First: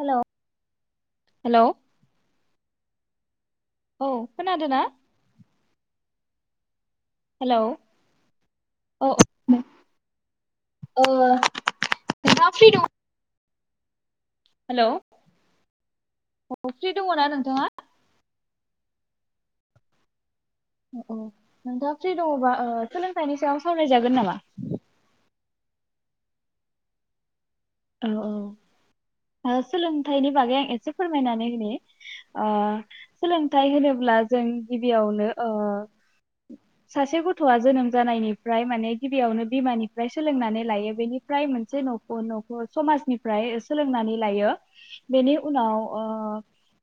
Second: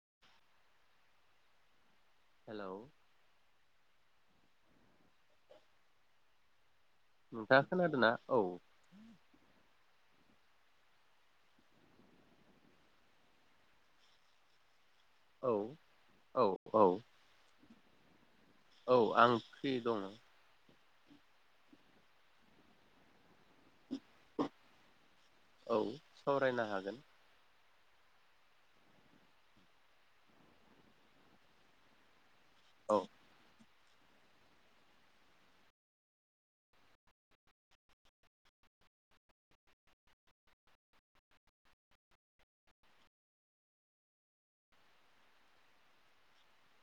Hello hello hello औ खोनादों ना? हेलौ नोंथाङा खोनादोंना औ। औ ओ नोंथाङा फ्रि दं? हेलौ औ औ फ्रि दङ ना नोंथाङा? औ आं फ्रि दं। औ नोंथाङा फ्रि दङबा ओ सोलोंथाइनि सायाव सावरायजागोन नामा? औ सावरायनो हागोन। औ औ ओ सोलोंथाइनि बागै आं एसे फोरमायनानै होनि अ औ सोलोंथाइ होनो ब्ला जों गिबियावनो ओ सासे गथ'आ जोनोम जानायनिफ्राय माने गिबियावनो बिमानिफ्राय सोलोंनानै लायो बेनिफ्राय मोनसे न'खौ न' खौ समाजनिफ्राय सोलोंनानै लायो बेनि उनाव ओ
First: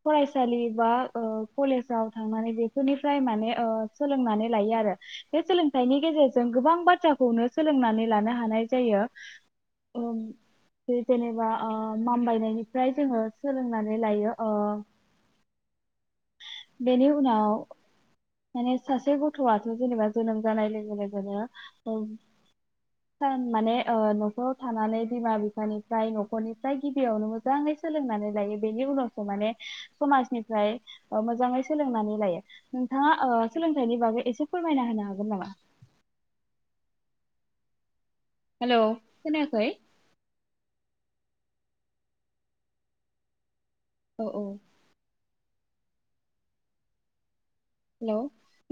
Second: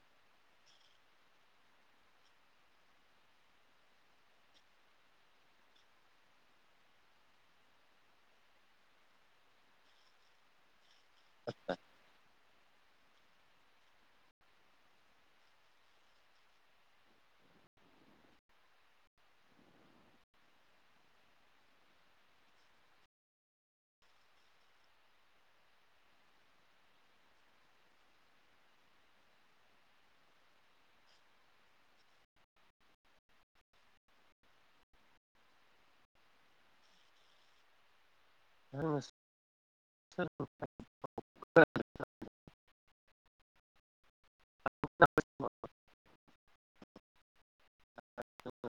फरायसालि बा ओ कलेजाव थांनानै बेफोरनिफ्राय माने ओ सोलोंनानै लायो आरो बे सोलोंथाइनि गेजेरजों गोबां बाथ्राखौनो सोलोंनानै लानो हानाय जायो। ओम जेनेबा ओ माम्बाइनायनि फ्राय जोङो सोलोंनानै लायो ओ बेनि उनाव माने सासे गथ'आथ' जेनेबा जोनोम जानाय लोगो लोगोनो ओम माने ओ न'खराव थानानै बिमा बिफानिफ्राय न'खरनिफ्राय गिबियावनो मोजाङै सोलोंनानै लायो बेनि उनावसो माने समाजनिफ्राय मोजाङै सोलोंनानै लायो। नोंथाङा ओ सोलोंथाइनि बागै एसे फोरमायना होनो हागोन नामा? हेलौ जोङो खोनायाखै? [unintelligible] औ औ [unintelligible] हेलौ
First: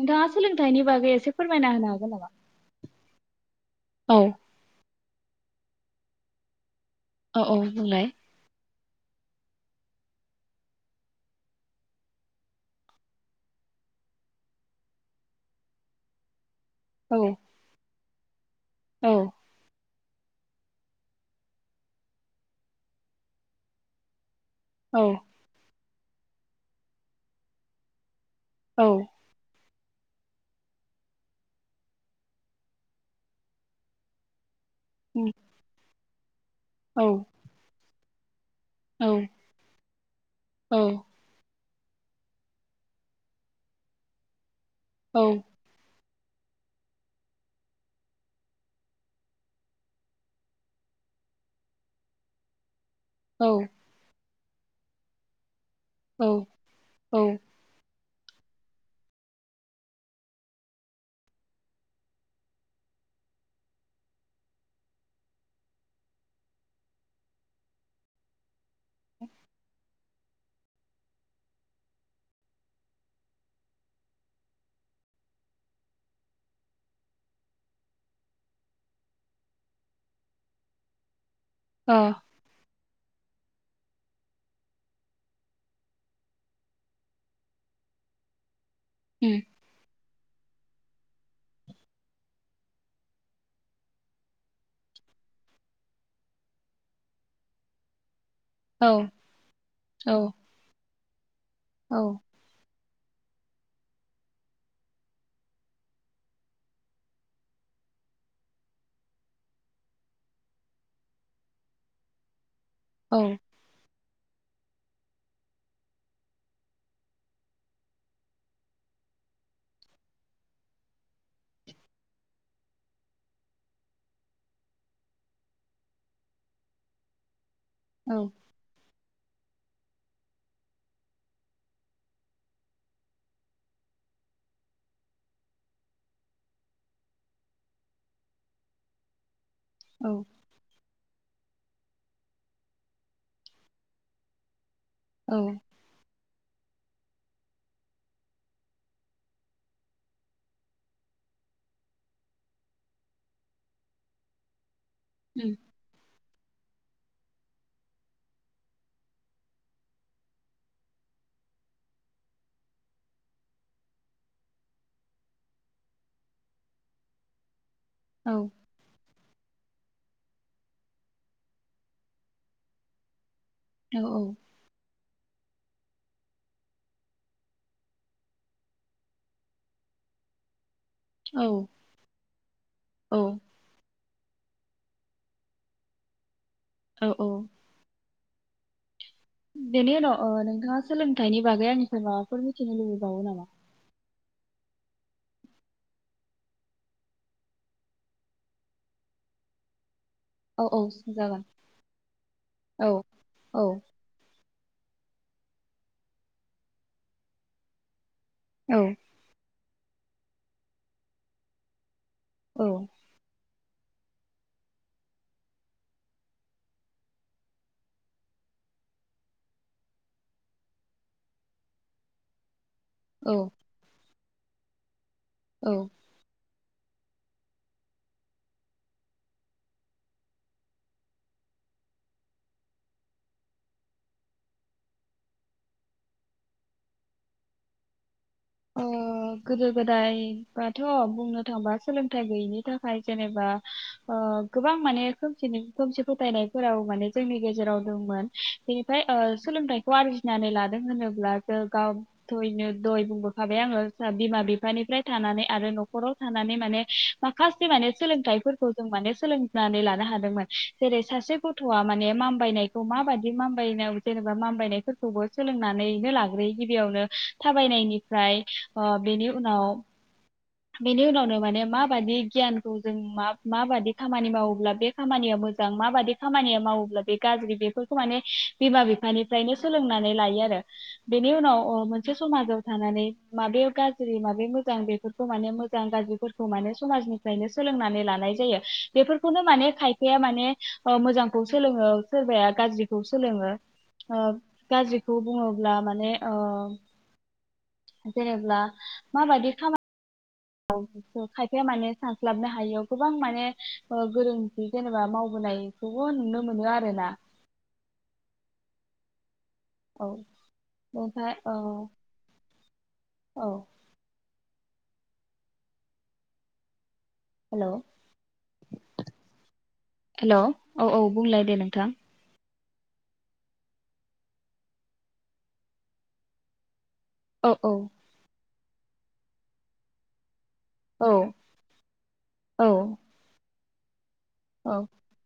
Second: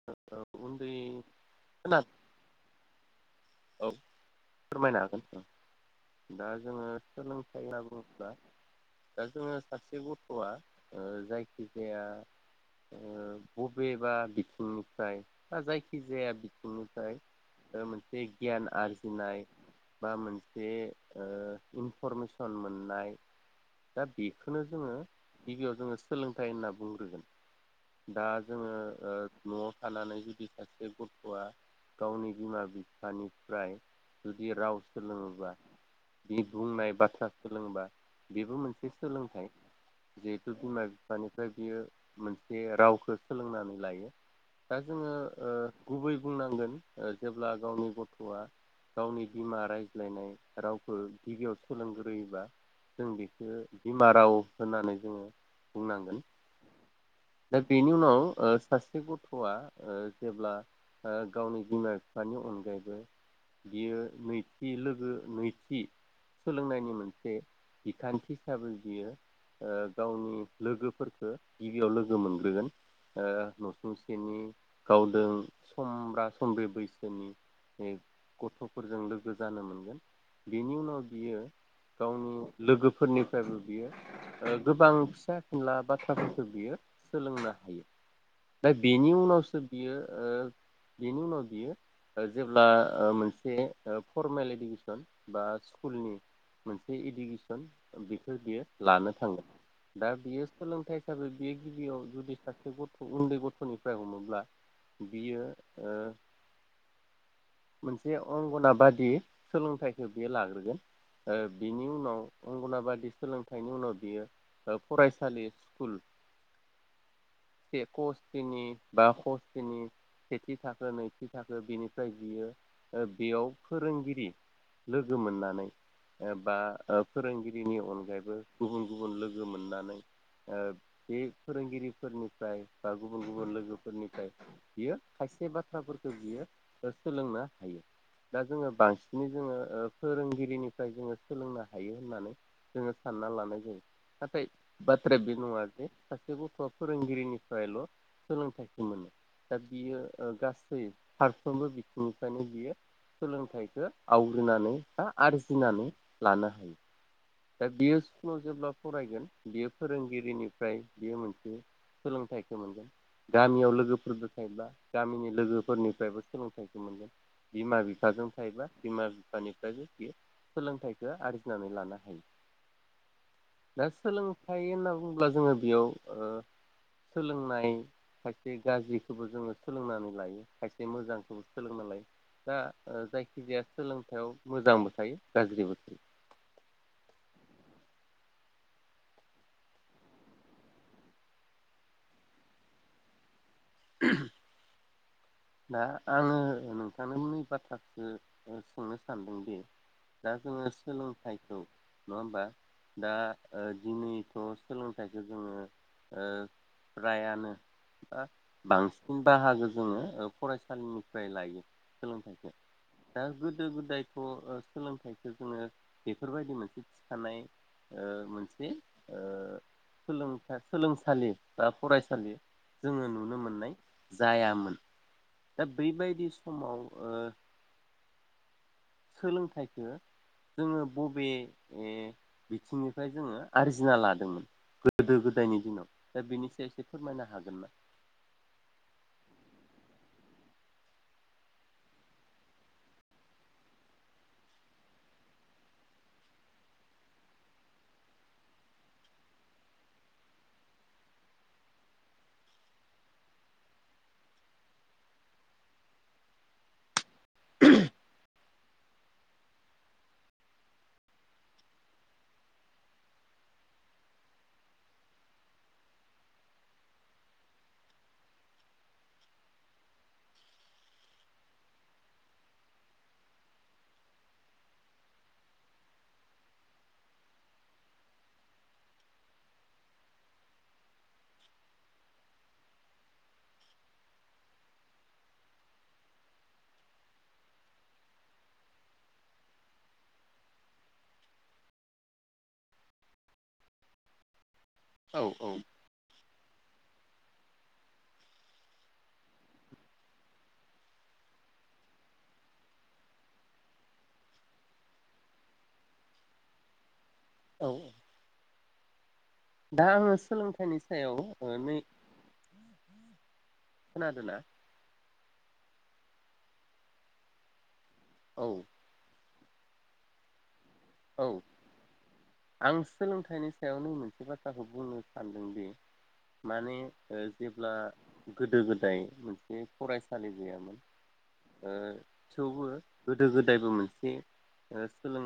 नोंथाङा औ सोलोंथाइनि उन्दै बागै एसे फोरमायना होनो खोनादों हागोन नामा? औ फोरमायनो हागोन। दा जोङो औ औ सोलोंथाइ होनना बुंलाय बुङोब्ला दा जोङो सासे गथ'आ ओ जायखिजाया ओ बबेबा बिथिंनिफ्राय बा जायखिजाया बि थिंनिफ्राय औ ओ मोन से गियान औ आरजिनाय बा मोनसे ओ इनफरमेसन मोननाय दा बे खौनो जोङो औ गिबियाव जोङो सोलोंथाइ होनना बुंग्रोगोन दा जोङो औ ओ न' थानानै जुदि सासे गथ'आ गावनि बिमा बि फानिफ्राय जुदि राव उम सोलोङोबा बि बुंनाय औ बाथ्रा सोलोङोबा बेबो मोनसे औ सोलोंथाइ जिहेथु बिमा बिफानिफ्राय बियो मोनसे रावखौ सोलोंनानै लायो। दा जोङो औ ओ गुबै बुंनांगोन ओ जेब्ला गावनि गथ'आ गावनि बिमा रायज्लायनाय रावखौ गिबियाव सोलोंग्रोयोबा जों औ बेखौ बिमाराव होनानै जोङो बुंनांगोन औ औ दा बेनि उनाव ओ सासे गथ'आ ओ जेब्ला ओ गावनि बिमा बिफानि अनगायै बियो नैथि लोगो नैथि सोलोंनायनि मोनसे बिखानथि हिसाबै बियो ओ गावनि लोगोफोरखो गिबियाव लोगो मोनग्रोगोन ओ नसुंसेनि गावदों समब्रा समब्रि बैसोनि गथ'फोरजों लोगो जानो मोनगोन बेनि उनाव बियो अ गावनि लोगोफोरनि बियो ओ गोबां फिसा खिनला बाथ्राफोरखौ बियो सोलोंनो हायो। दा बेनि उम उनावसो बियो ओ बिनि उनाव बियो जेब्ला ओ मोनसे ओ फरमेल इडुकेसन बा स्कुलनि मोनसे इडुकेसन बेखौ बियो औ लानो थांगोन औ दा बियो सोलोंथाइ हिसाबै बियो औ गिबियाव जुदि सासे गथ' उन्दै गथ'निफ्राय हमोब्ला बियो ओ मोनसे अंगनाबादि सोलोंथाइखौ बेयो लाग्रोगोन ओ बिनि उनाव अंगनाबादि औ सोलोंथाइनि उनाव बियो ओ फरायसालि स्कुल [inaudible] से कस्थिनि बा कस्थिनि सेथि थाखो नैथि थाखो बिनिफ्राय बियो बेयाव फोरोंगिरि लोगो मोननानै ओ बा ओ फोरोंगिरि बिनि औ अनगायैबो गुबुन गुबुन लोगो मोननानै ओ बे फोरोंगिरिफोरनि फ्राय बा गुबुन गुबुन लोगोफोरनिफ्राय बियो खायसे बाथ्राफोरखौ बियो सोलोंनो हायो दा जोङो बांसिनै जोङो ओ औ फोरोंगिरिनिफ्राय जोङो सोलोंनो हायो होननानै जोङो सानना लानाय जायो नाथाय बाथ्राया औ बे नङा उम जे सासे गथ' खौ फोरों गिरिनिफ्रायल' सोलोंथाइखौ मोनो दा बियो ओ गासै फारफ्रोमबो बिथिंनिफ्रायनो बियो सोलोंथाइखो आवग्रिनानै बा आरजिनानै लानो हायो। दा बेयो स्कुलाव जेब्ला फरायगोन बियो फोरोंगिरिनिफ्राय बेयो मोनसे सोलोंथाइखौ मोनगोन गामियाव लोगोफोरबो थायोब्ला गामिनि लोगोफोरनिफ्रायबो सोलोंथाइखौ मोनगोन। बिमा बिफाजों औ थायोबा बिमा बिफानिफ्रायबो सोलोंथाइखौ आरजिनानै लानो हायो। दा औ सोलोंथाइ होनना बुंङोब्ला जोङो बेयाव ओ सोलोंनाय खायसे गाज्रिखौबो जोङो सोलोंनानै लायो खायसे औ सेक्षमोजांखौबो सोलोंना लायो। दा ओ औ जायखि जाया सोंलों थायाव मोजांबो थायो गाज्रिबो थायो। औ औ। बेनि उनाव ओ नोंथाङा सोलोंथाइनि बागै आंनिफ्राय माबाफोर मिथिनो लुबैबावो नामा? ओहोम। दा आङो नोंथांनि बाथ्राखो सोंनो सानदोंदि दा जोङो औ औ जागोन सोलोंथाइखौ नङा होमबा औ दा ओ औ दिनै थ' सोलोंथाइखौ जोङो ओ फ्रायानो ओ औ बांसिन बाहागो जोङो फरायसालिनिफ्राय लायो सोलोंथाइखौ औ दा गोदो गोदायथ' सोलोंथाइखौ जोङो बेफोरबायदि मोनसे थिखानाय ओ मोनसे ओ सोलोंसालि बा फरायसालि जोङो औ नुनो मोननाय जायामोन दा औ बैबायदि स समाव ओ सोलोंथाइखौ जोङो बबे ओ बिथिंनिफ्राय जोङो आरजिना लादोंमोन गोदो गोदायनि दिनाव दा बेनि सायाव एसे फोरमायनो हागोन ना ओ गोदो गोदाय बाथ' बुंनो थांबा सोलोंथाइ गैयिनि थाखाय जेनेबा ओ गोबां माने खोमसिनि खोमसि फोथायनायफोराव माने जोंनि गेजेराव दंमोन बेनिफ्राय ओ सोलोंथाइखौ आरजिनानै लादों होनोब्ला जों गावथयनो दय बुंबो भाबाय आङो बिमा बिफानिफ्राय थानानै आरो न'खराव थानानै माने माखासे माने सोलोंथाइफोरखौ जों माने सोलोंनानै लानो हादोंमोन जेरै सासे गथ'आ माने मामबायनायखौ माबादि मामबायनायाव जेनेबा मामबायनायफोरखौबो सोलोंनानैनो लाग्रोयो गिबियावनो थाबायनायनि ओमफ्राय ओ बेनि उनाव बेनि उनावनो माने माबादि गियानखौ जों मा माबादि खामानि मावोब्ला बे खामानिया मोजां माबादि खामानिया मावोब्ला बे गाज्रि बेफोरखौ माने बिमा बिफानिफ्रायनो सोलोंनानै लायो आरो बेनि उनाव मोनसे समाजाव थानानै माबे गाज्रि माबे मोजां बेफोर माने मोजां गाज्रिफोरखौ माने समाज गाज्रिखौ औ औ बुङोब्ला माने ओ जेनब्ला माबायदि खामानि खायफा माने सानस्लाबनो हायियाव गोबां माने गोरोनथि जेनेबा मावबोनायखौबो नुनो मोनो आरोना औ औ दा औ आङो सोलोंथाइनि सायाव ओमफ्राय औ नै औ खोनादों ना हेल' औ हेल' औ औ बुंलाय दे नोंथां आं सोलोंथाइनि सायाव नै मोनसे बाथ्राखौ बुंनो सानदोंदि माने औ जेब्ला औ गोदो गोद जाय मोनसे फरायसालि गैयामोन औ ओ औ थेवबो गोदो गोदो जायबो मोनसे औ हलों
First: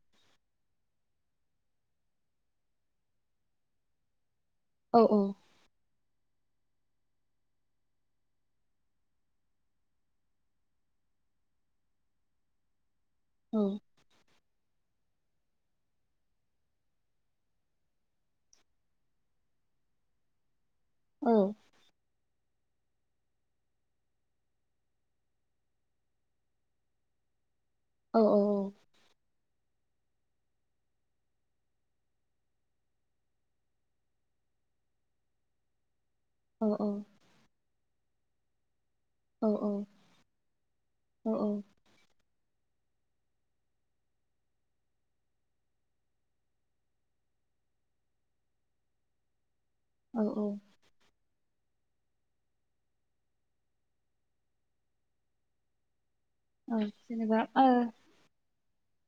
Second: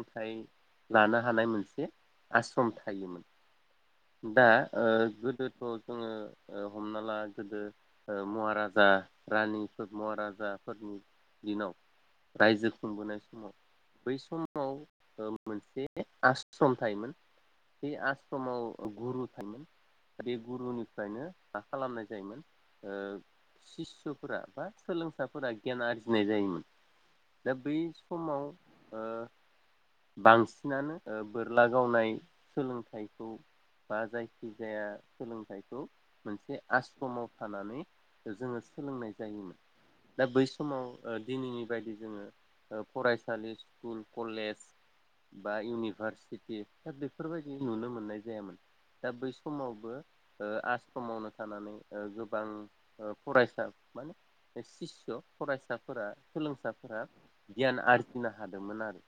लानो हानाय मोनसे आस्रम थायोमोन दा ओ औ गोदोथ' जोङो हमना ला गोदो महाराजा रानिफोर महाराजाफोरनि दिनाव रायजो खुंबोनाय समाव औ बै सम ओ मोनसे आस्रम थायोमोन बे आस्रमाव गुरु थारमोन बे गुरुनि फ्रायनो औ मा खालामनाय जायोमोन ओ सिसुफोरा बा सोलोंसाफोरा गियान आरजिनाय जायोमोन दा बै समाव‌ औ ओ बांसिनानो बोरला गावनाय सोलोंथाइखौ बा जायखिजाया सोलोंथाइखौ मोनसे औ आस्रमाव थानानै जोङो सोलोंनाय जायोमोन दा बै समाव औ दिनैनि बायदि जोङो फरायसालि स्कुल कलेज बा इउनिभारसिटि दा बेफोरबायदि नुनो मोननाय जायामोन। दा बै समावबो औ ओ आस्रमावनो थानानै गोबां फरायसा माने सिसु फरायसाफोरा औ सोलोंसाफोरा जेनेबा ओ गियान आरजिनो हाद गोमोन आरो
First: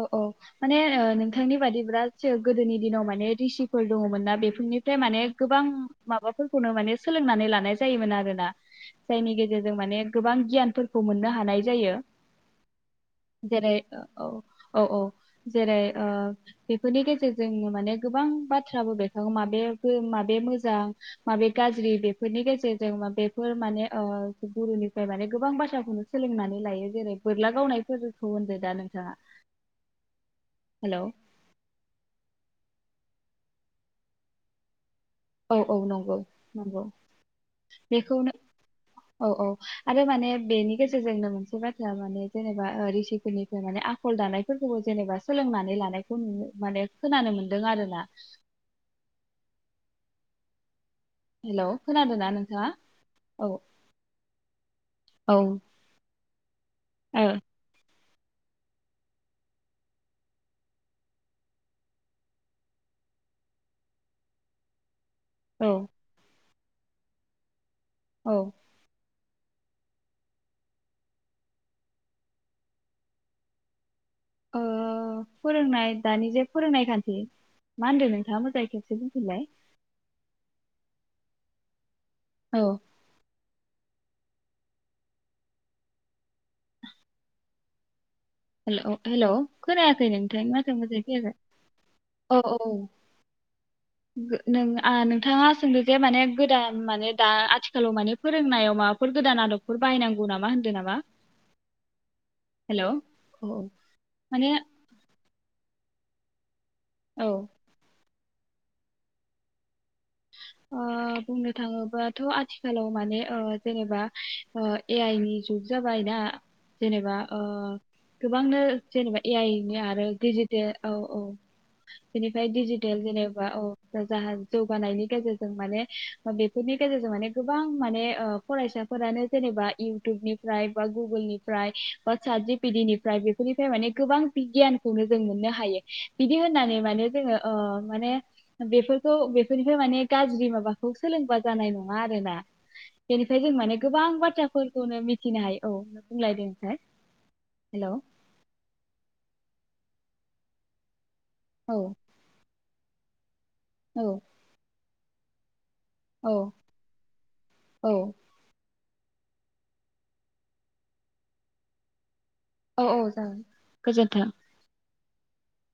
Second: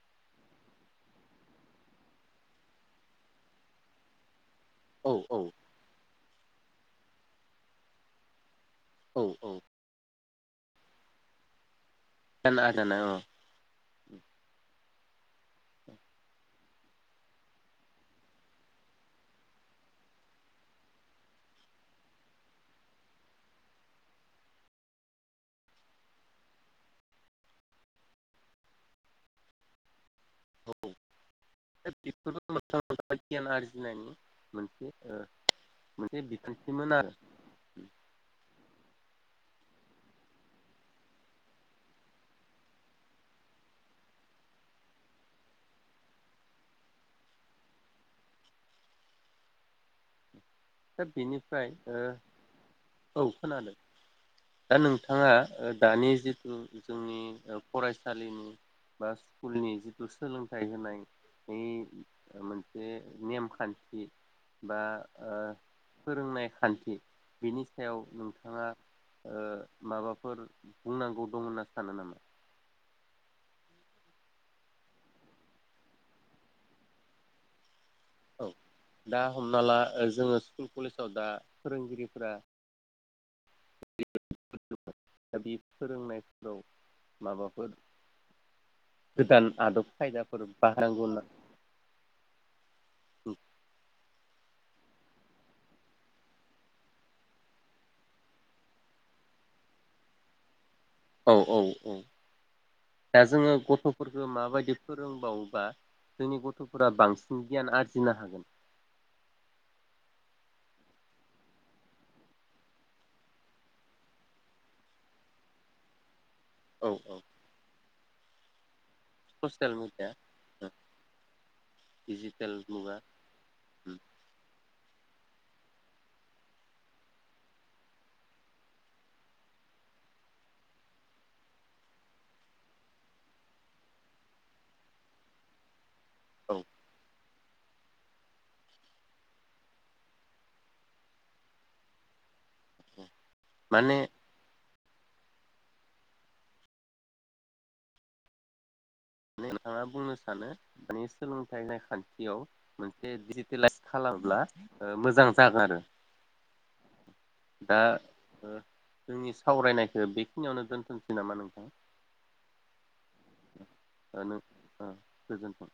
औ औ माने नोंथांनि बादिब्ला जो गोदोनि दिनाव माने रिसिफोर दङमोन ना बे निफ्राय औ माने औ गोबां माबा फोरखौनो माने सोलोंनानै लानाय जायोमोन आरोना। औ जायनि औ गेजेरजों माने गोबां गियानफोरखौ मोननो हानाय जायो। खोनादोंना औ जेरै औ औ औ जेरै बेफोरनि गेजेरजों माने गोबां बाथ्राबो बेरखाङो माबेयाबो माबेया मोजां माबे गाज्रि बेफोरनि गेजेरजों बेफोर माने गुरुनिफ्राय माने गोबां बाथ्राखौनो सोलोंनानै लायो जेरै बोरला गावनायफोरखौ होनदो दा नोंथाङा? हेलौ [unintelligible] [unintelligible] औ औ नंगौ मोनसे नंगौ बिखान्थिमोन आरो बेखौनो औ औ आरो माने बेनि गेजेरजोंनो मोनसे बाथ्रा माने जेनेबा रिसिफोरनिफ्राय माने आखल दानायफोरखौबो जेनेबा सोलोंनानै लानायखौ माने खोनानो मोनदों आरो ना दा बेनिफ्राय खोनादोंना नोंथाङा औ खोनादों दा नोंथाङा ओ दानि जिहेथु जोंनि औ फरायसा फरायसालिनि बा स्कुलनि जिथु सोलोंथाइ होनायनि मोनसे नेमखान्थि बा ओ औ फोरोंनाय खान्थि बिनि सायाव नोंथाङा माबाफोर बुंनांगौ दं होनना सानो नामा? फोरोंनाय दानि जे फोरोंनाय खान्थि मा होनदों नोंथाङा औ मोजाङै खनसे दा बुंफिनलाय हमना ला ओ जोङो स्कुल कलेजाव दा फोरोंगिरि औ। [unintelligible] दा बे फोरोंनायफोराव माबाफोर हेल' हेल' गोदान आदब खोनायाखै खायदाफोर नोंथांनि माथोआ बाहायनांगौ मोजांयै होनना फैयाखै औ औ गो नों आ नोंथाङा सोंदों जे माने गोदान माने दा आथिखालाव माने फोरोंनायाव माबाफोर गोदान आदबफोर बायनांगौ नामा होनदो ना औ औ औ औ दा जोङो गथ'फोरखौ माने माबायदि फोरोंबावोबा जोंनि ग थ'फोरा औ बांसिन गियान आरजि नो हागोन ओ बुंनो थाङोबाथ' आथिखालाव माने ओ जेनेबा ओ ए आइ नि जुग जाबाय दा। औ औ जेनेबा ओ गोबांनो जेनेबा ए आइ ससियेल नि आरो मिडिया डिजिटेल औ औ बेनिफ्राय डिजिटेल मुगा दिजिटेल जेनेबा औ जा जौगानायनि गेजेरजों माने बेफोरनि गेजेरजों माने गोबां माने ओ फरायसाफोरानो जेनेबा इउटुबनिफ्राय बा गुगोलनिफ्राय बा साट जिपिटिनिफ्राय बेफोरनिफ्राय माने गोबां बिगियानखौनो जों मोननो हायो। बिदि औ होननानै माने जोङो ओ माने बेफोरखौ बेफोरनिफ्राय माने गाज्रि माबाखौ सोलोंबा जानाय नङा आरो ना बेनिफ्राय जों माने गोबां बाथ्राफोर नो मिथिनो हायो औ बुंलाय दे ओनफ्राय हेल' नोंथाङा बुंनो सानो माने सोलोंथाइ औ होननाय खान्थियाव मोनसे [unintelligible] इलाइस औ खालामब्ला ओ मोजां जागारो। औ दा औ ओ जोंनि सावरायनायखो बेखिनियावनो दोनथ'सै नामा नोंथां? औ औ। जागोन ओ गोजोन्थों नों ओ गोजोनथों।